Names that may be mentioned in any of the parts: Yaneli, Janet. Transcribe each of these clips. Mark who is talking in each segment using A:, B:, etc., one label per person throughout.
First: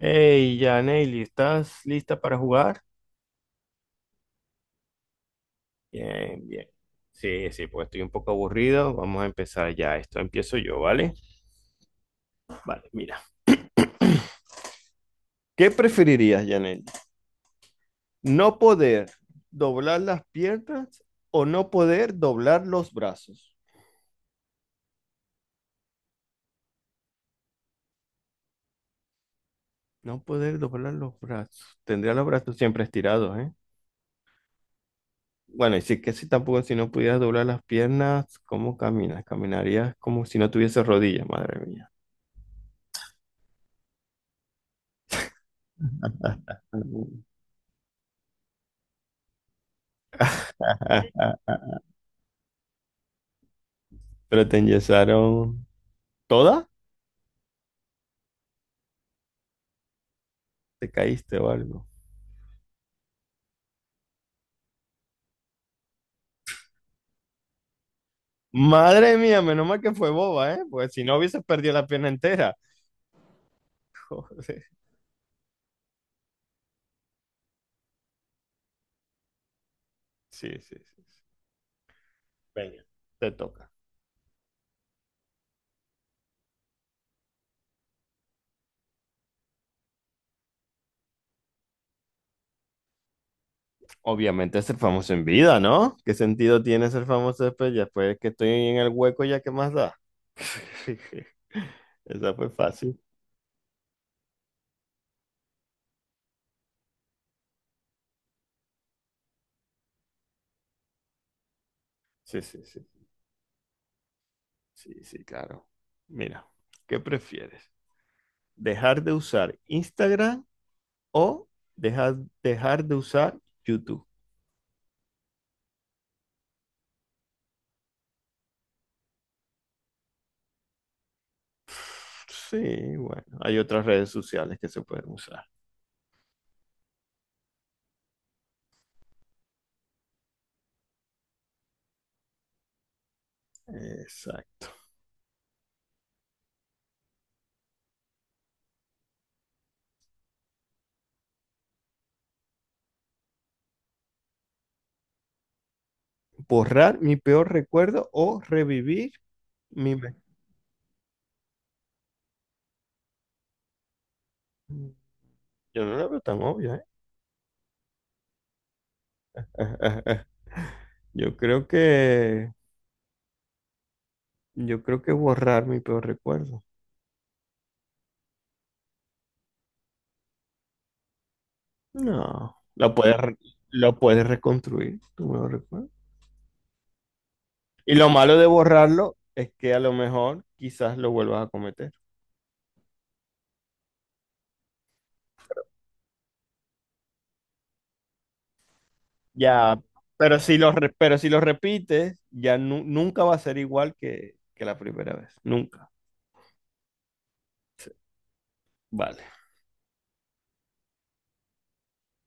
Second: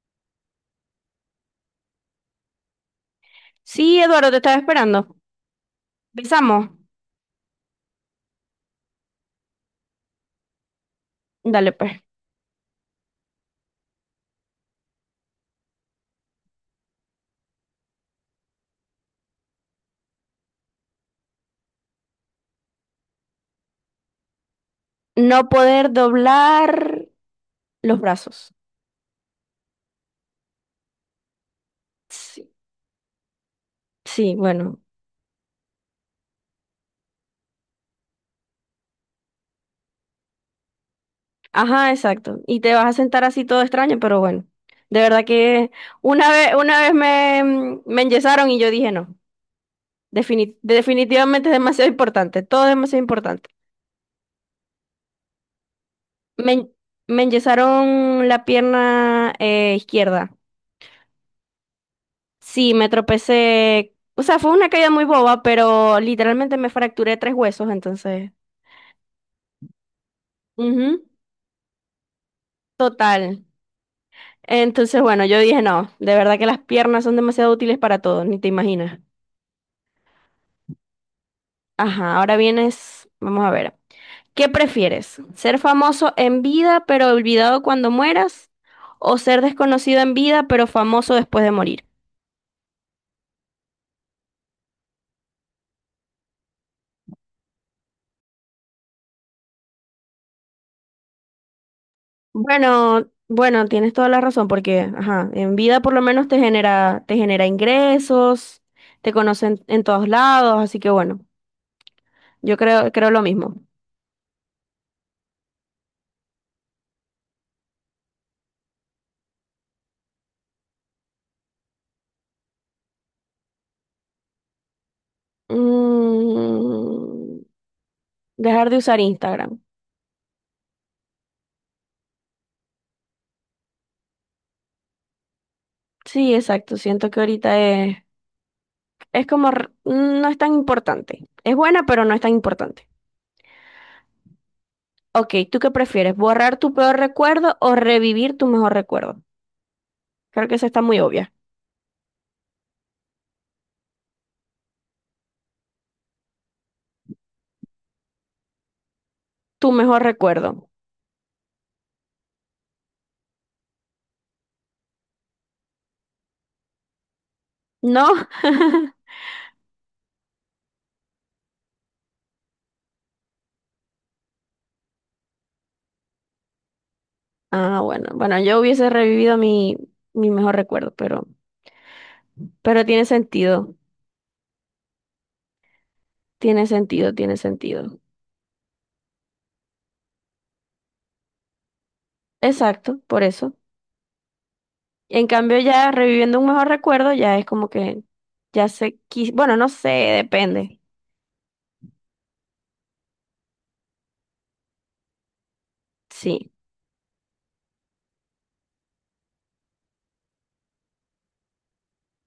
A: Hey, ya, Neily, ¿estás lista para jugar?
B: Sí, Eduardo, te estaba esperando.
A: Bien, bien.
B: Empezamos.
A: Sí, sí, pues estoy un poco aburrido. Vamos a empezar ya. Esto empiezo yo, ¿vale?
B: Dale, pues.
A: Vale, mira. ¿Qué preferirías, Yaneli? ¿No poder doblar las piernas o no poder doblar los brazos?
B: No poder doblar los brazos.
A: No poder doblar los brazos. Tendría los
B: Sí,
A: brazos siempre estirados, ¿eh?
B: sí, bueno.
A: Bueno, y sí que si tampoco si no pudieras doblar las piernas, ¿cómo caminas? Caminarías como si no tuviese rodillas, madre
B: Ajá,
A: mía.
B: exacto. Y te vas a sentar así todo extraño, pero bueno. De verdad que una vez, una vez me, me enyesaron y yo dije no. Definitivamente es demasiado importante. Todo es demasiado importante.
A: Pero te enyesaron
B: Me,
A: toda,
B: en- me enyesaron la pierna izquierda.
A: te caíste o algo.
B: Sí, me tropecé. O sea, fue una caída muy boba, pero literalmente me fracturé tres huesos, entonces.
A: Madre mía, menos mal que fue boba, ¿eh? Pues
B: Ujú.
A: si no hubieses perdido la pierna entera.
B: Total.
A: Joder.
B: Entonces, bueno, yo dije, no, de verdad que las piernas son demasiado útiles para todo, ni te imaginas.
A: Sí, sí, sí. Sí.
B: Ajá, ahora
A: Venga,
B: vienes,
A: te
B: vamos a
A: toca.
B: ver. ¿Qué prefieres? ¿Ser famoso en vida pero olvidado cuando mueras? ¿O ser desconocido en vida pero famoso después de morir?
A: Obviamente ser famoso en vida, ¿no? ¿Qué sentido tiene ser famoso después? Ya después que estoy en el hueco, ¿ya qué más da? Esa fue fácil.
B: Bueno, bueno, tienes toda la razón porque, ajá, en vida por lo menos te genera ingresos, te conocen en todos lados, así que bueno,
A: Sí,
B: yo
A: sí, sí.
B: creo, creo lo mismo.
A: Sí, sí, claro. Mira, ¿qué prefieres? ¿Dejar de usar Instagram o dejar, dejar de usar YouTube?
B: Mm. Dejar de usar Instagram.
A: Sí, bueno, hay otras redes sociales que se pueden usar.
B: Sí, exacto. Siento que ahorita es como, no es tan importante. Es buena, pero no es tan importante.
A: Exacto.
B: Ok, ¿tú qué prefieres? ¿Borrar tu peor recuerdo o revivir tu mejor recuerdo? Creo que esa está muy obvia.
A: Borrar mi peor recuerdo o revivir
B: Tu
A: mi...
B: mejor
A: me-
B: recuerdo.
A: Yo no la veo tan obvia, ¿eh?
B: No.
A: Yo creo que... Yo creo que borrar mi peor recuerdo.
B: Ah, bueno. Bueno, yo hubiese revivido mi mejor recuerdo,
A: No,
B: pero tiene sentido.
A: lo puedes reconstruir, tu mejor recuerdo.
B: Tiene sentido, tiene
A: Y
B: sentido.
A: lo malo de borrarlo es que a lo mejor quizás lo vuelvas a cometer.
B: Exacto, por eso. En cambio, ya reviviendo un mejor recuerdo, ya es como que ya sé, bueno, no
A: Ya,
B: sé,
A: pero
B: depende.
A: pero si lo repites, ya nunca va a ser igual que la primera vez. Nunca.
B: Sí.
A: Vale.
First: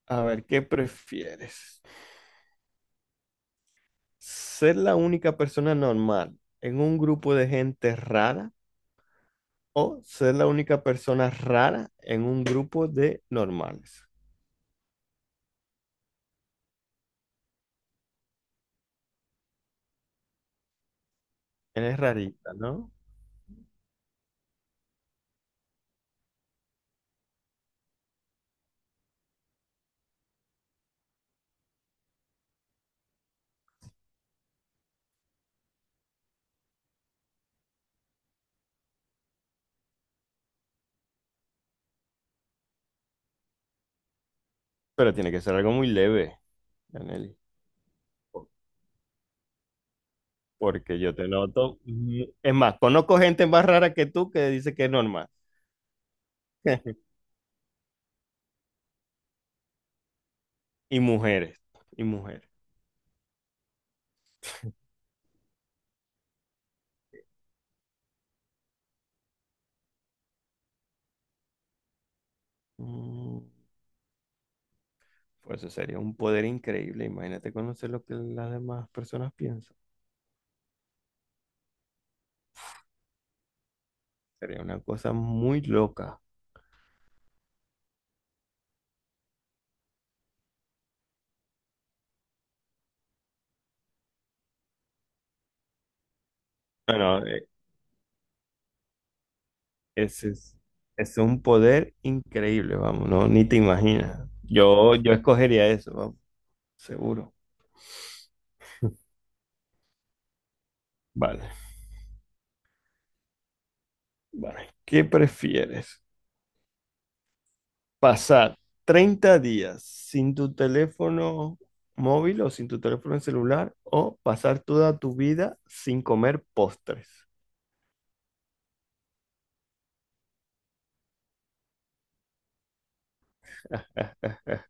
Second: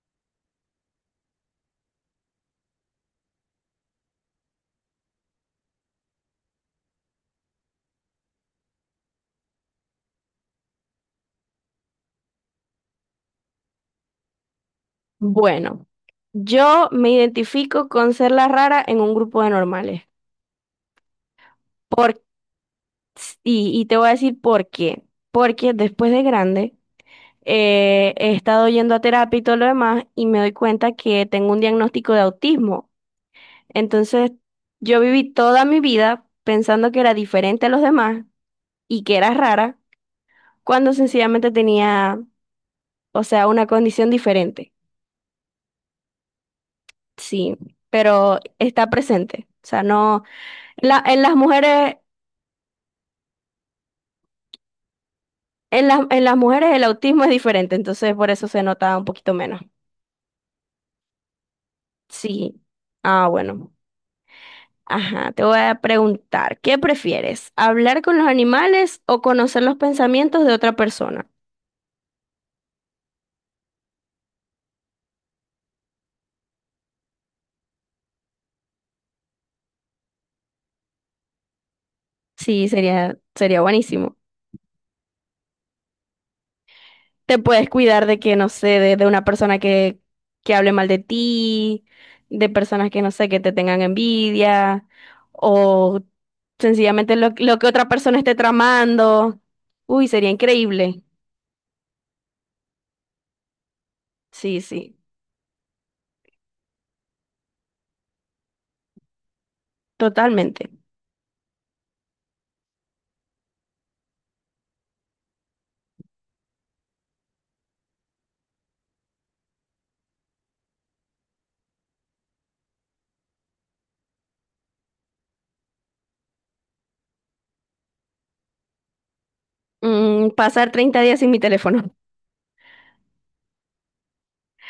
A: A ver, ¿qué prefieres? ¿Ser la única persona normal en un grupo de gente rara o ser la única persona rara en un grupo de normales?
B: Bueno, yo me identifico con ser la rara en un grupo de normales.
A: Eres
B: Por,
A: rarita, ¿no?
B: y te voy a decir por qué. Porque después de grande he estado yendo a terapia y todo lo demás y me doy cuenta que tengo un diagnóstico de autismo. Entonces, yo viví toda mi vida pensando que era diferente a los demás y que era rara, cuando sencillamente tenía, o sea, una condición diferente.
A: Pero tiene que ser algo muy leve, Yaneli.
B: Sí, pero
A: por-
B: está presente. O sea, no,
A: Porque yo
B: en
A: te
B: las
A: noto.
B: mujeres,
A: Es más, conozco gente más rara que tú que dice que es normal.
B: en las mujeres el autismo es diferente, entonces por eso se nota un poquito menos.
A: Y mujeres. Y mujeres.
B: Sí. Ah, bueno. Ajá, te voy a preguntar, ¿qué prefieres? ¿Hablar con los animales o conocer los pensamientos de otra persona?
A: Mm, Pues eso sería un poder increíble. Imagínate conocer lo que las demás personas piensan.
B: Sí, sería buenísimo.
A: Sería una cosa muy loca.
B: Te puedes cuidar de que, no sé, de una persona que hable mal de ti, de personas que, no sé, que te tengan envidia, o sencillamente
A: Bueno,
B: lo que otra persona esté tramando. Uy, sería
A: ese es,
B: increíble.
A: ese es un poder increíble, vamos, no, ni te imaginas.
B: Sí,
A: Yo,
B: sí,
A: yo escogería eso, vamos, seguro.
B: totalmente.
A: Vale, vale. ¿Qué prefieres? ¿Pasar 30 días sin tu teléfono móvil o sin tu teléfono celular o pasar toda tu vida sin comer postres?
B: Mm, pasar 30 días sin mi teléfono.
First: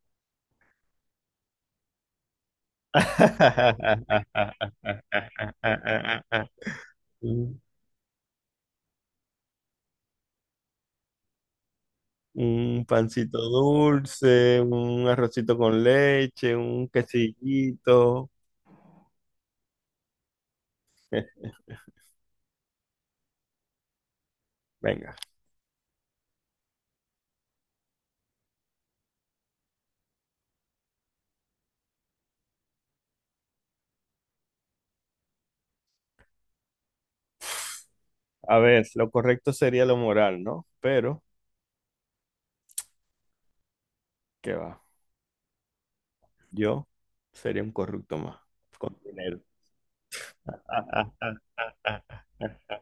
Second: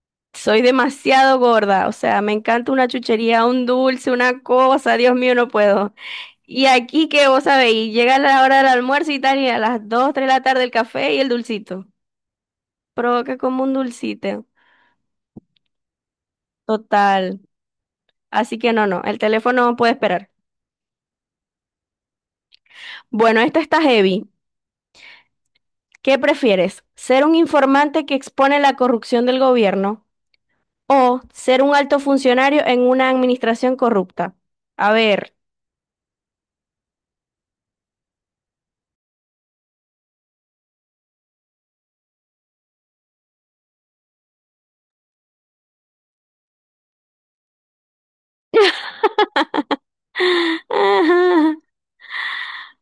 B: Soy demasiado gorda, o sea, me encanta una chuchería, un dulce, una cosa, Dios mío, no puedo. Y aquí que vos
A: Un
B: sabéis, llega la hora del almuerzo y tal, y a las 2, 3 de la tarde el café y el dulcito.
A: un
B: Provoca
A: pancito
B: como un dulcito.
A: dulce, un arrocito con leche, un
B: Total.
A: quesillito.
B: Así que no, no, el teléfono no puede esperar.
A: Eh,
B: Bueno, esta está heavy.
A: Venga,
B: ¿Qué prefieres? ¿Ser un informante que expone la corrupción del gobierno o ser un alto funcionario en una administración corrupta? A ver.
A: a ver, lo correcto sería lo moral, ¿no? Pero, ¿qué va? Yo sería un corrupto más, con dinero.
B: Ajá.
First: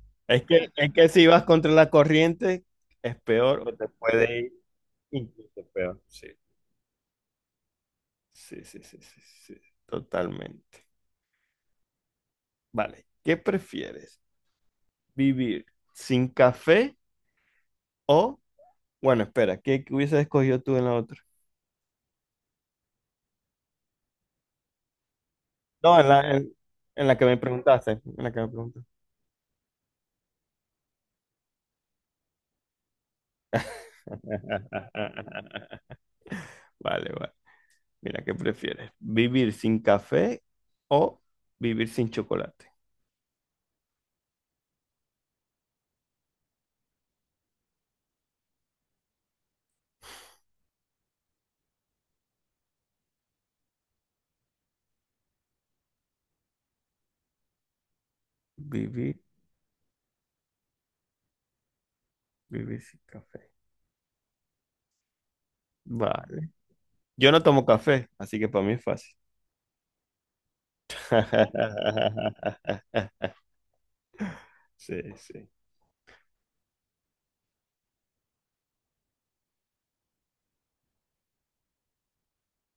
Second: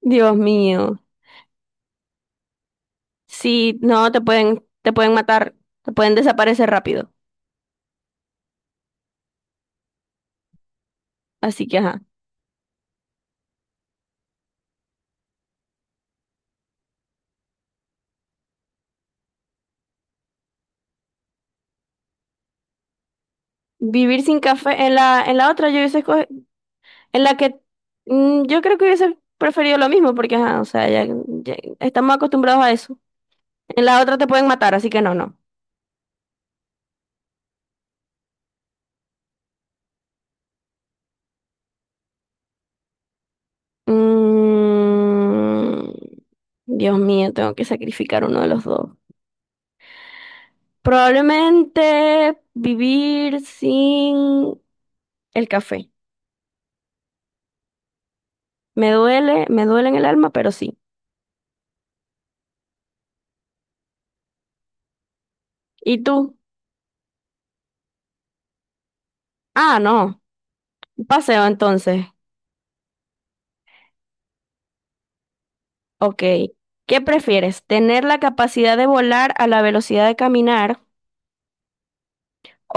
B: Dios
A: Es que, es
B: mío.
A: que si vas contra la corriente, es peor o
B: Sí,
A: te
B: no,
A: puede ir
B: te pueden matar,
A: incluso
B: te
A: peor.
B: pueden
A: Sí,
B: desaparecer rápido.
A: sí, sí, sí, sí, sí, totalmente.
B: Así que, ajá.
A: Vale, ¿qué prefieres? ¿Vivir sin café o, bueno, espera, ¿qué hubieses escogido tú en la otra?
B: Vivir sin café en la otra, yo
A: No,
B: hubiese
A: en la, en, en la
B: en
A: que me
B: la que
A: preguntaste, en la que
B: mm,
A: me
B: yo creo que
A: preguntaste.
B: hubiese preferido lo mismo, porque, ajá, o sea, ya, ya estamos acostumbrados a eso. En la otra te pueden matar, así que no, no.
A: Vale, vale. Mira, ¿qué prefieres? ¿Vivir sin café o vivir sin chocolate?
B: Mm, Dios mío, tengo que sacrificar uno de los dos. Probablemente vivir sin el café.
A: Vivir,
B: Me duele en el alma, pero sí.
A: vivir sin café.
B: ¿Y tú?
A: Vale. Yo no tomo café, así que para mí es fácil.
B: Ah, no. Un Paseo entonces.
A: Sí, sí.
B: Ok. ¿Qué prefieres? ¿Tener la capacidad de volar a la velocidad de caminar,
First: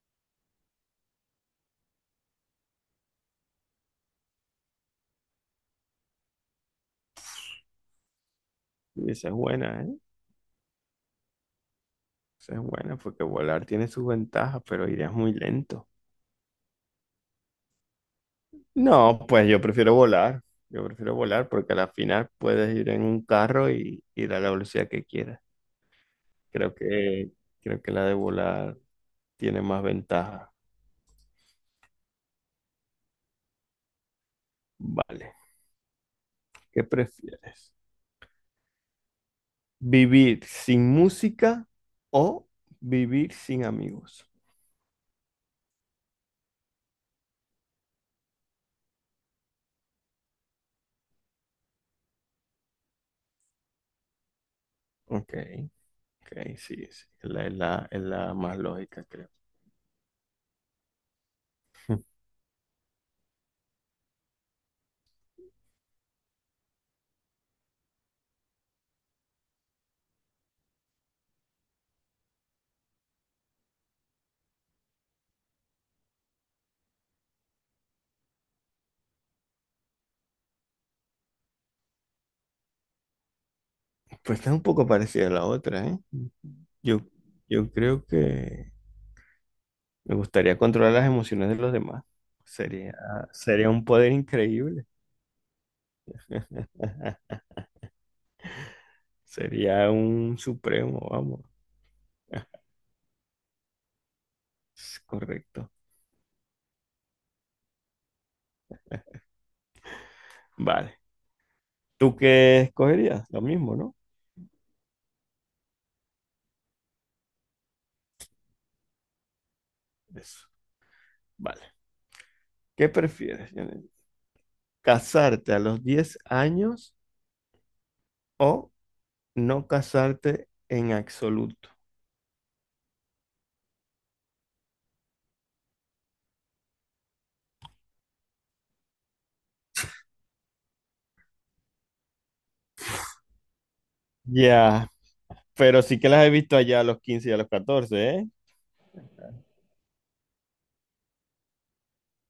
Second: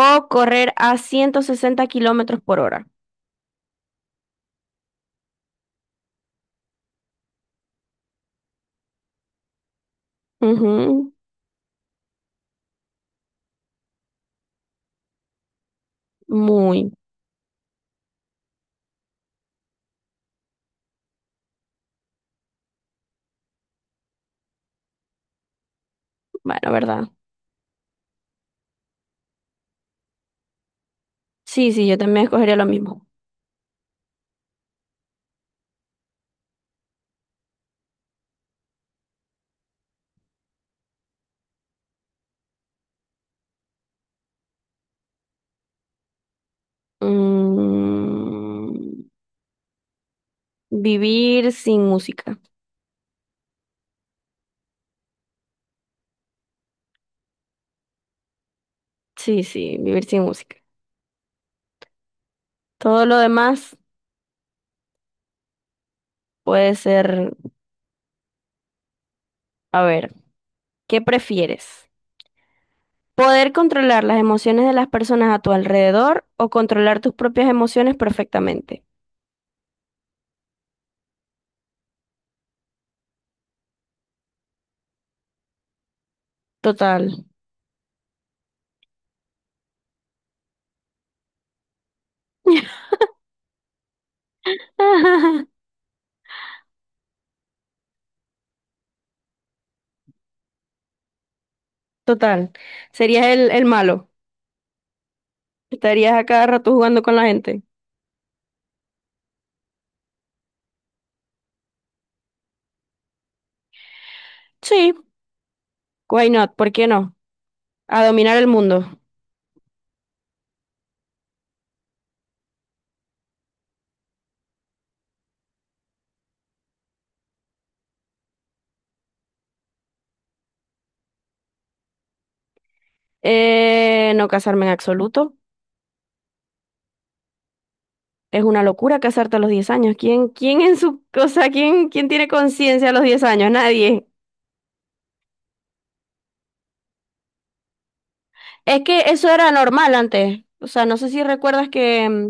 B: o correr a 160 kilómetros por hora?
A: Esa es buena, ¿eh?
B: Ujú.
A: Eso es bueno, porque volar tiene sus ventajas, pero irías muy lento.
B: Muy
A: No, pues yo prefiero volar. Yo prefiero volar porque a la final puedes ir en un carro y ir a la velocidad que quieras.
B: bueno,
A: Creo
B: ¿verdad?
A: que, creo que la de volar tiene más ventajas.
B: Sí, sí, yo también escogería lo mismo.
A: Vale. ¿Qué prefieres? ¿Vivir sin música o vivir sin amigos?
B: Mm, vivir sin música.
A: Ok, ok, sí, sí. Es la más lógica, creo.
B: Sí, sí, vivir sin música. Todo lo demás puede ser, a ver, ¿qué prefieres? ¿Poder controlar las emociones de las personas a tu alrededor o controlar tus propias emociones perfectamente?
A: Pues está un poco parecida a la otra, ¿eh? Yo,
B: Total.
A: yo creo que me gustaría controlar las emociones de los demás. Sería, sería un poder increíble. Sería un supremo, vamos.
B: Total. Serías el malo.
A: Es correcto.
B: Estarías a cada rato jugando con la gente.
A: Vale. ¿Tú qué escogerías? Lo mismo, ¿no?
B: Sí, why not? ¿Por qué no? A dominar el mundo.
A: Eso. Vale. ¿Qué prefieres, Janet? ¿Casarte a los 10 años o no casarte en absoluto?
B: No casarme en absoluto. Es una locura casarte a los 10 años. ¿Quién, quién en su cosa, quién, quién tiene conciencia a los 10 años? Nadie.
A: Ya, pero sí que las he visto allá a los 15 y a los 14, ¿eh?
B: Es que eso era normal antes. O sea, no sé si recuerdas que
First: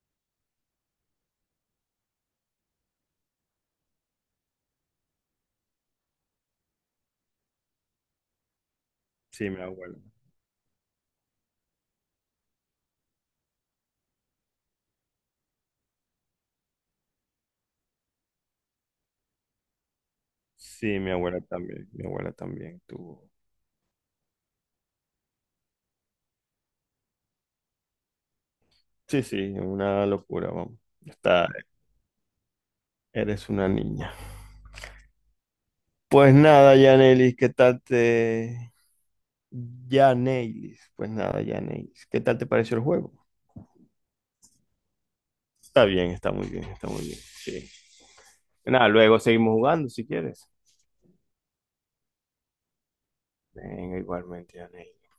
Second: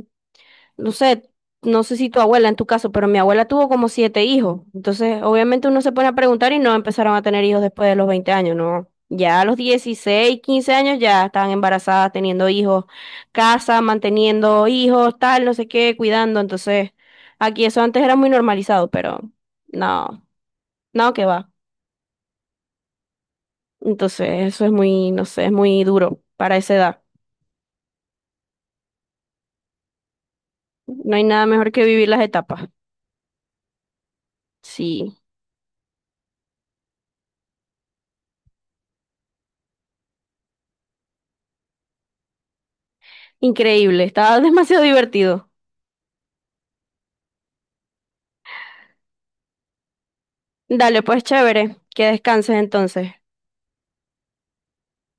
B: no sé, no sé si tu abuela en tu caso, pero mi abuela tuvo como 7 hijos. Entonces, obviamente uno se pone a preguntar y no empezaron a tener hijos después de los 20 años, ¿no? Ya a
A: Sí,
B: los
A: mi abuela.
B: 16, 15 años ya estaban embarazadas, teniendo hijos, casa, manteniendo hijos, tal, no sé qué, cuidando. Entonces, aquí eso antes era muy normalizado, pero no,
A: Sí, mi
B: no que
A: abuela
B: va.
A: también. Mi abuela también tuvo.
B: Entonces, eso es muy, no sé, es muy duro para esa edad.
A: Sí, sí, una locura, vamos.
B: No hay nada
A: Está,
B: mejor que vivir las etapas.
A: Eres una niña.
B: Sí,
A: Pues nada, Yanelis, ¿qué tal te... Yanelis, pues nada, Yanelis, ¿qué tal te pareció el juego?
B: increíble, estaba demasiado divertido.
A: Está bien, está muy bien, está muy bien. Sí. Nada, luego seguimos jugando si quieres.
B: Dale, pues chévere, que descanses entonces.
A: Venga, igualmente, Yanelis.